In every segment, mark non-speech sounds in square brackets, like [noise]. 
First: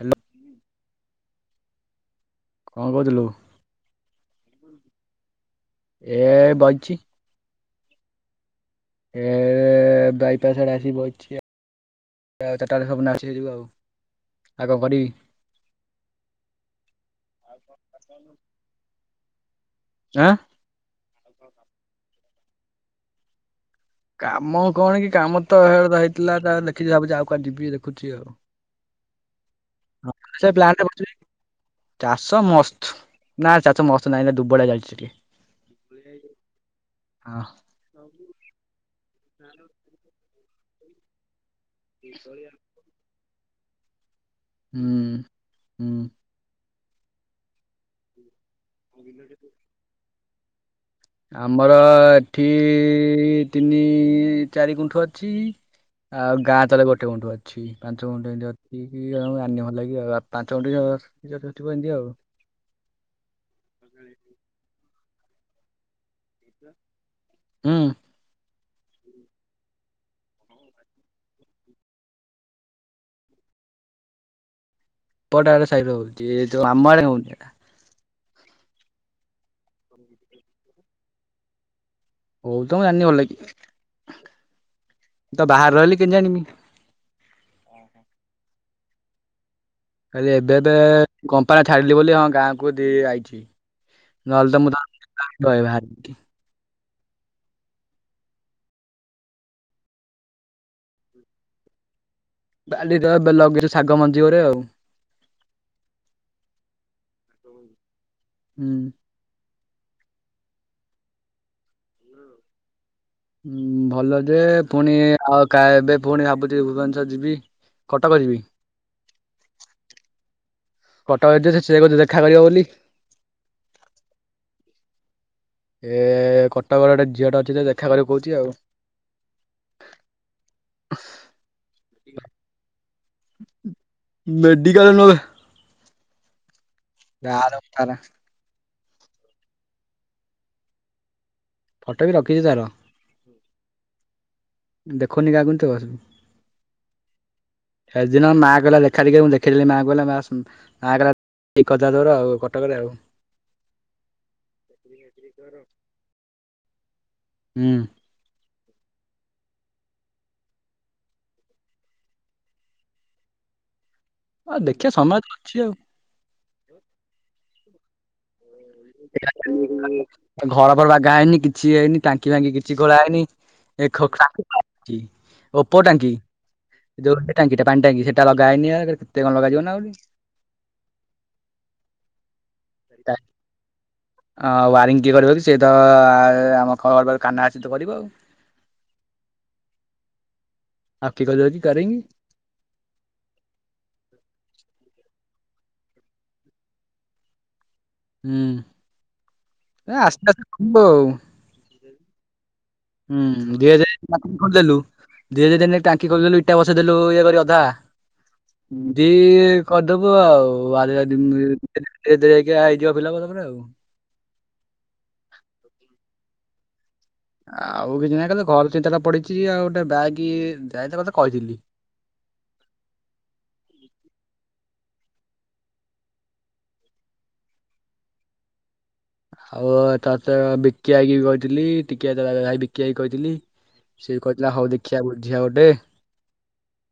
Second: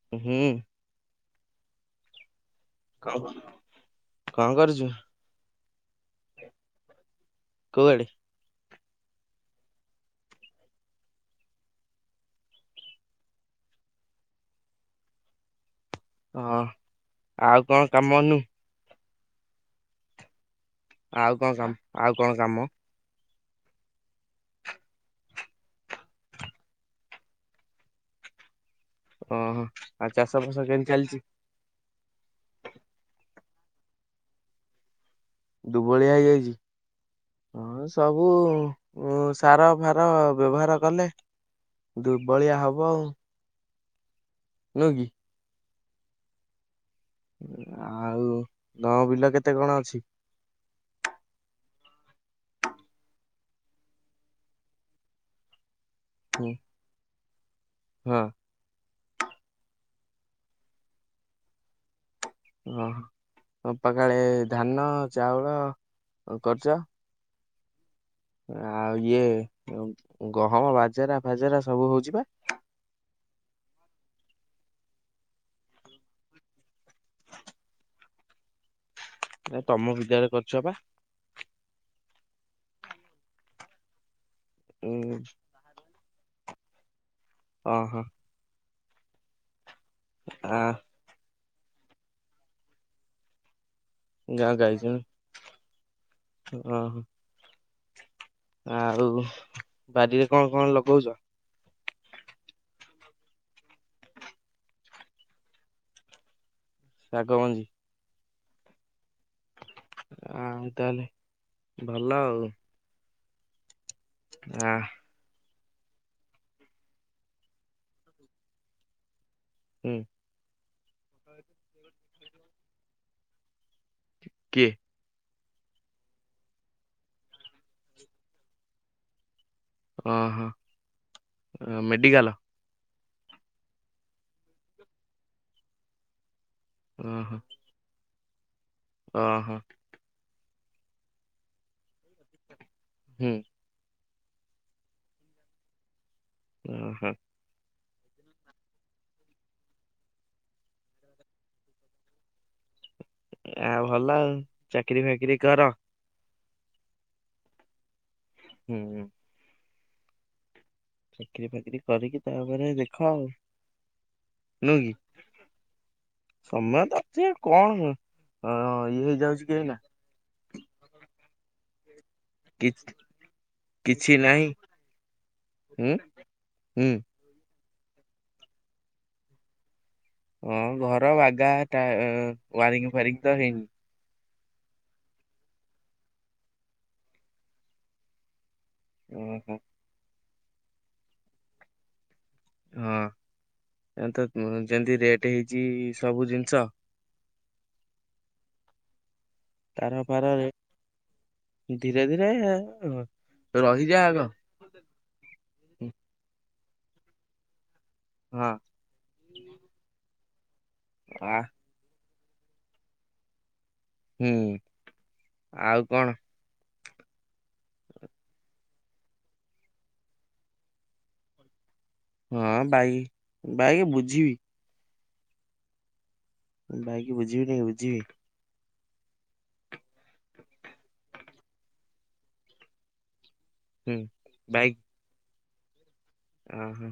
Hello ଉଁହୁଁ। କଣ କହୁଥିଲୁ କବ କଣ କରୁଚ? ଏ ବଇଚି। କୁଆଡେ? ଏ ବାଇପାସ ଆଡେ ଆସିକି ବଇଚି ଆ ଏ ଚାରିଟା ବେଳେ ସବୁ ନାଚି ଯିବୁ ଆଉ, ଆଉ କଣ କରିବି। ହଁ ଆଉ କଣ କାମ ନୁ ଆଁ ଆଉ କଣ କାମ ଆଉ କଣ କାମ? କାମ କଣ କି କାମ ତ ହେ-ହେଇଥିଲା ତାର ଲେଖିଚି ଭାବୁଚି ଆଉ କୁଆଡେ ଯିବି ଦେଖୁଚି ଆଉ। ଓହୋ। ଆଉ ହଁ ଚାଷ ସେ ଫାସ ପ୍ଲାନଟା କେମିତି କରୁଥିବି। ଚାଲିଛି ଚାଷ ମସ୍ତ ନା ଚାଷ ମସ୍ତ ନାହିଁ ଏଇନା ଦୁର୍ବଳଆ ହେଇଯାଉଚି ଟିକେ। ଦୁର୍ବଳିଆ ହେଇଯାଇଚି। ହଁ ସବୁ ସାର ଉଁ ମାର ବ୍ୟବହାର କଲେ। ଦୁର୍ବଳିଆ ହବ ଆଉ। ନୁହଁ କି ହୁଁ ହୁଁ। ଆଉ ତମ ବିଲ କେତେ କଣ ଅଛି? ଆମର ଏଠି ତିନି ଚାରି ଗୁଣ୍ଠ ଅଛି ଆଉ ହୁଁ, ଗାଁ ତଲେ ଗୋଟେ ଗୁଣ୍ଠ ଅଛି ପାଞ୍ଚ ହଁ ଗୁଣ୍ଠ ଏମିତି ଅ କି କି ଆ ଆନି ଭଲ ଲାଗିବ ଆଉ ପାଞ୍ଚ ଗଣ୍ଟଥିବ ଏମିତି ଆଉ। ଓହୋ ତମ ପା କାଳେ ଧାନ ଚାଉଳ କରଚ? ହୁଁ। ଆଉ ଇଏ ଗହମ ବାଜେରା ଫାଜେରା ସବୁ ହଉଛି ବା? ଏପଟ ଆଡେ ସହିତ ହଉଛି ଯଉ ଆମ ଆଡେ ହଉନି। ନା ତୁମ ବିଦ୍ୟାଳୟ କରିଛ ବା। ହଉ ତ ଜାଣିନି ଭଲ କି। ଉଁ। ମୁ ତ ବାହାରେ ରହିଲି କେମିତି ଜାଣିବି। ଅଁ ହ। କାଲି ଏବେ ଆ ଏବେ କମ୍ପାନୀ ଛାଡିଲି ବୋଲି ହଁ ଗାଁକୁ ଦି ଆଇଛି। ନହେଲେ ଗାଁ ତ କୁ ମୁଁ ତ ଆଇଛି ରହେ ବାହାରେ ହଁ ଅ ହଂ। ଆଉ ବାରିରେ କଣ କଣ ଲଗଉଚ? ବାଡି ର ଏବେ ଲଗେଇଛି ଶାଗ ମଞ୍ଜି ଉରେ ଆଉ। ଶାଗ ମଞ୍ଜି। ହୁଁ। ଆଉ ତାହେଲେ ଭଲ ଆଉ। ହୁଁ ଭଲ ଯେ ଆ ପୁଣି ଆଉ କା ଏବେ ପୁଣି ଭାବୁଛି ଭୁବନେଶ୍ଵର ଯିବି କଟକ ଯିବି। ହୁଁ। କଟକ ଏଛି ସେ କହୁଛି ଦେଖା କରିବ ବୋଲି। କିଏ? ଏ କଟକ ର ଗୋଟେ ଝିଅଟେ ଅଛି ଯେ ଦେଖା କରିବ କହୁଛି ଆଉ। ଓହୋ ମେଡିକାଲ। ମେଡିିକାଲ ନୁହ ବେ। ଓହୋ ଗାଁ ର ପାରା। ଓହୋ। ଫଟ ବି ରଖିଛି ତାର। ହୁଁ। ଦେଖୁନି କାହାକୁ କିନ୍ତୁ। ଉଁ ହୁଁ। ସେଦିନ ମାଆ କହିଲା ଦେଖା ଟିକେ ମୁଁ ଦେଖେଇ ଦେଲି ମାଆ କହିଲ ମା ମା କହିଲା ଠିକ୍ କରିଥା ତୋର କଟକରେ ଆଉ। ଆଉ ଭଲ ଆଉ ଚାକିରିୀ ଫାକିରି କର। ହୁଁ। ହୁଁ ହୁଁ। ଚାକିରି ଫାକିରି କରିକି ତାପରେ ଦେଖ ଆଉ। ଆଉ ନୁହଁ ଦେଖିବା କି? ସମୟ ତ ଅଛି ଆଉ। ସମୟ ତ ଅଛି କଣ ଇଏ ହେଇଯାଉଛି କି ଏଇନା। ଘର ଫର ବାଗା ହେଇନି କିଛି ହେଇନି ତାଙ୍କ ଟାଙ୍କ ଟାଙ୍କି ବାଙ୍କି କିଛି ଖୋଳା କିଛି ନାହିଁ ହେଇନି [unintelligible] ଉପର ହୁଁ ଟାଙ୍କି। ହୁଁ ଯୋଉ ଟାଙ୍କିଟା ପାଣି ଟାଙ୍କି ସେଟା ଲଗା ହେଇନି ଆ କେତେ କଣ ଲଗାଯିନା ଆଉରି। ହଁ ଘର ବାଗାଟା ୱାରିଙ୍ଗ ଫାରିଙ୍ଗ ତ ହେଇନି। ହଁ ୱାରିଙ୍ଗ କିଏ କରିବକି ସେଏ ତ ଆମେ ଖବର ପାଇଲୁ କାହ୍ନା ଆଛିତ କରିବ ଆଉ। ଉଁ ହୁଁ। [unintelligible] କାରିଙ୍ଗି। ହଁ ଏ ତ ଯେମିତି ରେଟ୍ ହେଇଚି ସବୁ ଜିନିଷ ହୁଁ। ତାର ଆସିଲେ ଫାରରେ ଆସିବ ଆଉ। ଧୀରେ ଧୀରେ ହୁଁ ଧୀରେ ଧୀରେ ରହିଯା ଆଗ ଟାଙ୍କି ଖୋଲିଦଲୁ ଦୁଇ ଦିନ ରେ ଟାଙ୍କି ଖୋଲିଦଲୁ ଇଟା ବସେଇଦେଲୁ ଇଏ କରି ଅଧା। ହଁ। ଦି କରିଦେବୁ ଆଉାର ଆ ଦିଦିନି ଭିତରେ। ଏଇ ଦେଖ ହୈ ହେଇ ଝିଅ ପିଲା କୁ ରଖିଦେବୁ। ହୁଁ ଆଉ କଣ। ଆଉ କିଛି ନାହିଁ ଖାଲି ଘର ଚିନ୍ତାଟା ପଡ଼ିଚି, ଆଉ ଗୋଟ ବାଇକି ଯାଇଥା ତତେ କହିଥିଲି। ହଁ ବାଇକ୍ ବାଇକ୍ ବୁଝିବି। ବାଇକି ବୁଝିବି ନାଇ ବୁଝିବି। ଆଉ ତତ ବିକି ଆଇ କିବି କହିଥିଲି ଟିକିଆ ଦାଦା ଭାଇ ବିକି ଭାଇ କହିଥିଲି। ହୁଁ ସେ କଇଥିଲା ହଉ ବାଇକ୍ ଦେଖିବା ବୁଝିଆ ଗୋଟେ। ଓହୋ।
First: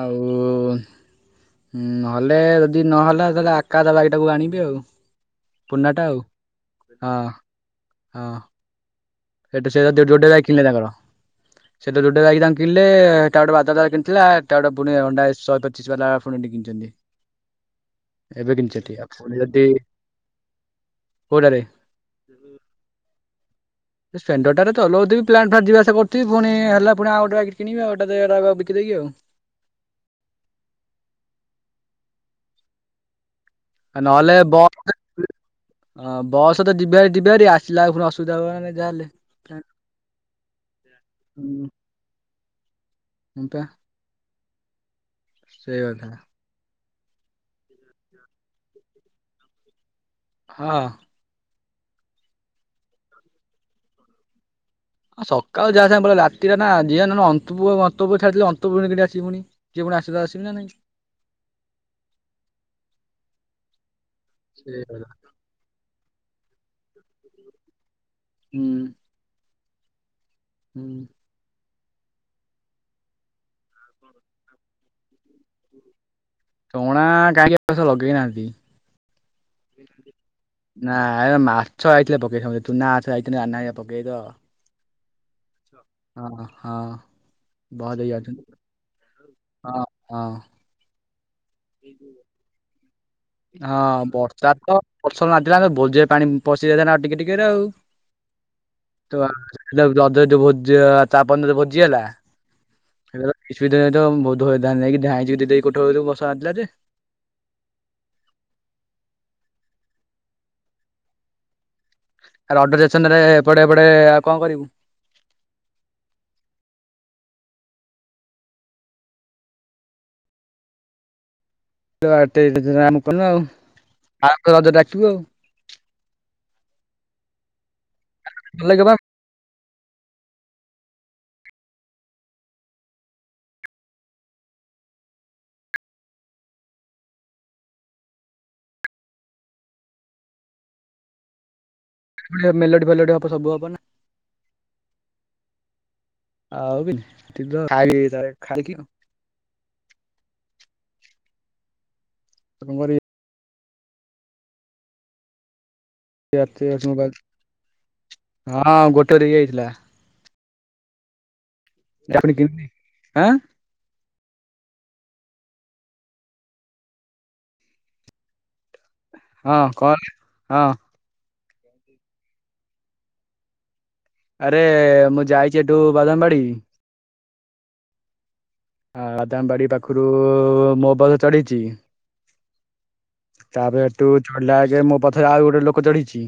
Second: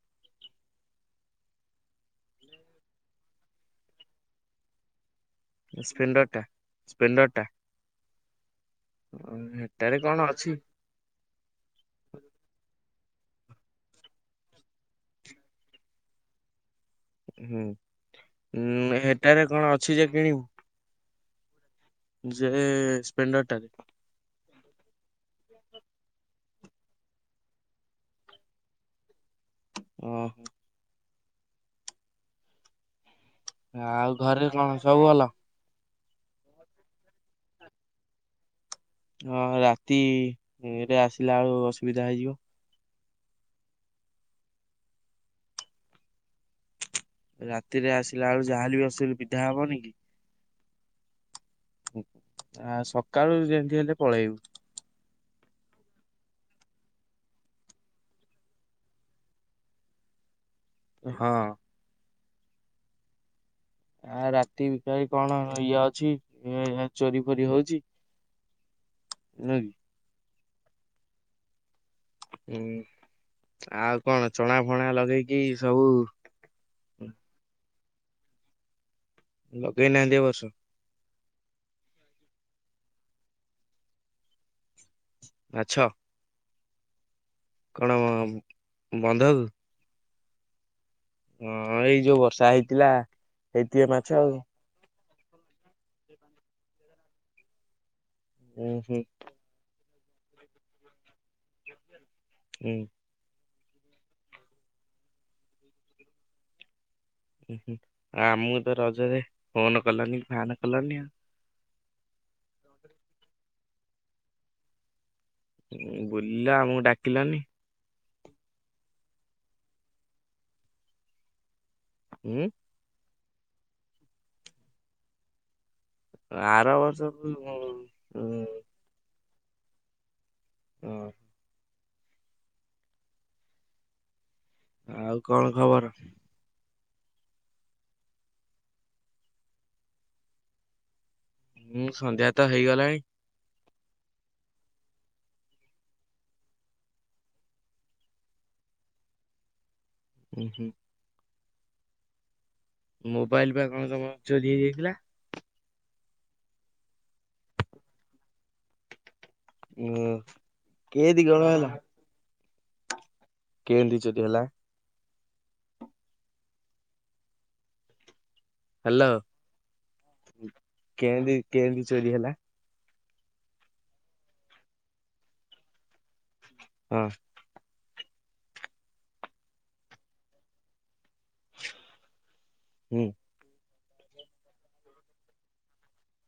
ଆଉ ହୁଁ ନହେଲେ ଯଦି ନହେଲା ତାହେଲେ ଆକା ଦା ବାଇକିଟାକୁ ଆଣିବି ଆଉ। ଏ ପୁରୁନାଟା ଆଉ ସ୍ପେଣ୍ଡର ଟା? ହଁ ସ୍ପ୍ଲେଣ୍ଡର ଟା ହଁ ଉଁ, ସେଠୁ ହେଟାରେ ସେଇଟା କଣ ଯୋଡ଼େ ବାଇକ୍ ଅଛି କିିଲେ ତାଙ୍କର। ସେଟୁ ଯୋଡ଼େ ବାଇକି ତାଙ୍କ କି ଲେ ହେଟା ଗୋଟେ ବାଦ ଆଇ କିଣିଥିଲା ତା ଗଟେ ପୁଣି ଅଣ୍ଡା ଶହେ ପଚିଶି ବାଲା ପୁଣିଟ କିଣିଚନ୍ତି। ହୁଁଁ ଉଁ ପୁଣି ହେଟାରେ ଯଦି କଣ ଅଛିଯେ କିଣିବୁ? କୋଉଟାରେ? ଯେ ସ୍ପେଣ୍ଡରଟାରେ। ସେ ସ୍ପେଣ୍ଡରଟାରେ ଚଲଉଥିବି ପ୍ଲାଡ୍ ଫାଡ୍ ଯିବାସିଆ କରିଥିବି ପୁଣି ହେଲା ପୁଣିଉ ଗୋଟେକି କିଣିବ ଆଉଟା ବିକିଦକି ଆଉ। ଓହୋ। ଆଉ ନହେଲେ ଘରେ କଣ ବସ୍ ସବୁ ଭଲ? ହଁ ବସତ ଯିବିହାରି ଯିବିହାରି ଆସିଲାଆ ପୁଣି ଅସୁବିଧା ହବନା ଯାହାେଲେ। ହଁ ରାତିରେ ଆସିଲା ବେଳୁ ଅସୁବିଧା ହେଇଯିବ। ହୁଁ ପା। ସେଇ କଥାଟା। ରାତିରେ ଆସିଲା ବେଳକୁ ଯାହାଲେବି ଅସୁ ବିଧା ହବନିକି? ହଁ। ଆ ସକାଳୁ ଯେମିତି ହେଲେ ପଳେଇବୁ। ହଁ ସକାଳ ଯାହା ସାଙ୍ଗେ ପଳେ ରାତିରେ ନା ଯିଏ ନ ଅନ୍ତୁଅ ଅନ୍ତୁ ଛାଡିଦେଲେ ଅନ୍ତୁ କେମିତି ଆସିବି ପୁଣି? କିଏ ପୁଣି ଆସିଲେ ଆସିବି ନା ନାଇଁ। ହଁ। ଆ ରାତି ସେଇ କଥା। ବିକାଳି କଣ ଇଏ ଅଛି ଚୋରି ଫୋରି ହଉଚି। ହୁଁ। ନୁହଁ କି? ହୁଁ। ହୁଁ ଆଉ କଣ ଚଣା ଫଣା ଲଗେଇକି ସବୁ ଚଣା କାହିଁକି ଏ ବର୍ଷ ଲଗେଇନାହାନ୍ତି। ଲଗେଇ ନାହାନ୍ତି ଏ ବର୍ଷ? ନା ମାଛ ଆଇଥିଲେ ପକେଇ ଥାନ୍ତୁ ଚୂନା ମାଛ ଯାଇଥିଲେ ଆନା ହେଇକା ପକେଇ ତ। ମାଛ ହଁ ହଁ। କଣ ବହତ ହେଇ ଯାଉଛନ୍ତି ବନ୍ଧକୁ? ହଁ ହଁ। ହଁ ଏଇ ଯୋଉ ବର୍ଷା ହେଇଥିଲା। ହଁ ହେଇଥିବେ ମାଛ ଆଉ। ବର୍ଷା ତ ବର୍ଷା ନାଧିଲା ଆମ ଭୋଜିରେ ପାଣି ପଶି ଯାଇଥାନ୍ତା ଆଉ ଟିକେ ଟିକେରେ ଆଉ। ଉଁ ହୁଁ। [unintelligible] ରଜ ଯୋଉ ଭୋଜି ଚାର ପନ୍ଦର ଯୋଉ ଭୋଜି ହେଲା। ହୁଁ କିଛିିନରେ ତ ବହୁ ଧ ଧାନକିନା କୋଠେ ବସା ଆଣିିଲଥିଲା ଯେ। ଉ ହୁଁ ଆମକୁ ତ ରଜରେ ଫୋନ କଲନି କି ଫାନ କଲଣି ଆଉ। ଆ ଅଡର ରେସନ ରେ ଏପଟେ ଏପଟେ ଆଉ କଣ କରିବୁ। ବୁଲିଲା ଆମକୁ ଡାକିଲାନି? ହୁଁ ଆମ କନୁ ଆଉ ଆ ରଜ ଡାକିବୁ ଆଉ। ଆର ବର୍ଷ କୁ [unintelligible] ଭଲ ଲାଗେ ବା। ହଁ। ଆଉ କଣ ଖବର? ହଁ ସନ୍ଧ୍ୟା ତ ଏପଟେ ମେଲୋଡି ହେଇଗଲାଣି ଫେଲୋଡି ହବ ସବୁ ହବନା। ଆଉ [unintelligible] ଖାଇ ଖାଇକି ହୁଁ ହୁଁ। [unintelligible] ମୋବାଇଲପା କଣ ତମର ଚୋରି ହେଇଯାଇଥିଲା? [unintelligible] ହଁ ଗୋଟେ [unintelligible] ଯାଇଥିଲା। ହୁଁ କେଏ ଦି କଣ ହେଲା? [unintelligible] ଆଁ କେନତି ଚୋରି ହେଲା? ହ୍ୟାଲୋ ହଁ କଣ ହଁ କେନ୍ତି କେନ୍ତି ଚୋରି ହେଲା? ଆରେ ମୁଁ ଯାଇଛି ଏଠୁ ବାଦାମବାଡି ହଁ। ହଁ ବାଦାମ ବାଡି ପାଖରୁ ମୋ ବସ ଚଢ଼ିଛି। ହୁଁ ତାପରେ ହେଠୁ ଚଢିଲା ଆଗେ ମୋ ପଛରେ ଆଉ ଗୋଟେ ଲୋକ ଚଢିଛି।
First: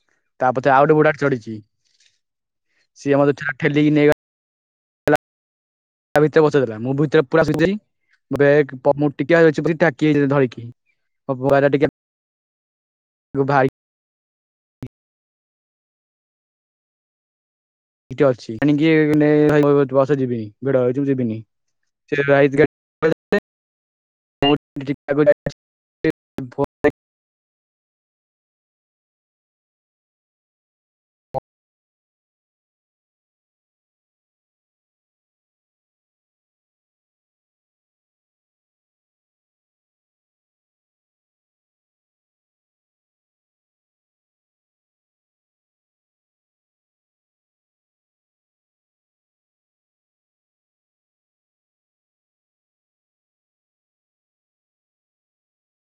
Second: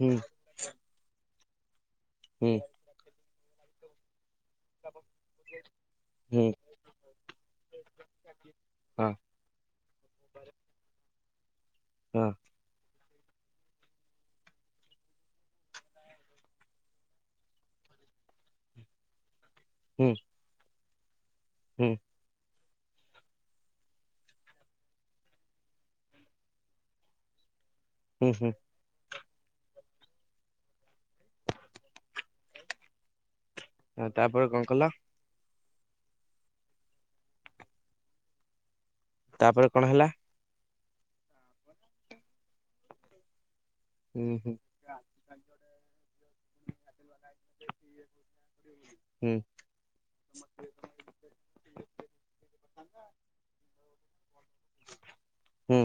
ହୁଁ। ତାପଛେ ଆଉ ଗୋଟେ ବୁଢ଼ାଟେ ଚଢିଛି। ହୁଁ। ସିଏ ମତେ ଠେ-ଠେଲିକି ନେଇ ଗ [unintelligible] ତା ଭିତରେ ହୁଁ ବସି ଦେଲା ମୁଁ ଭିତରେ ପୁରା [unintelligible] [unintelligible] ହଁ ମୁଁ ଟିକିଆଛି କି ଧରିକି ଟିକେ [unintelligible] ହଁ। ଗୁ ଭାଇ [unintelligible] ଅଛି ମ [unintelligible] ହୁଁ କିସ ଯିବିନି ଭିଡ ହେଇଛି ମୁଁ ଯିବିନି। ହୁଁ। ସେ [unintelligible] ହୁଁ ହୁଁ। ହ ତାପରେ କଣ କଲ? ତାପରେ କଣ ହେଲା? ହୁଁ ହୁଁ। ହୁଁ। ହୁଁ।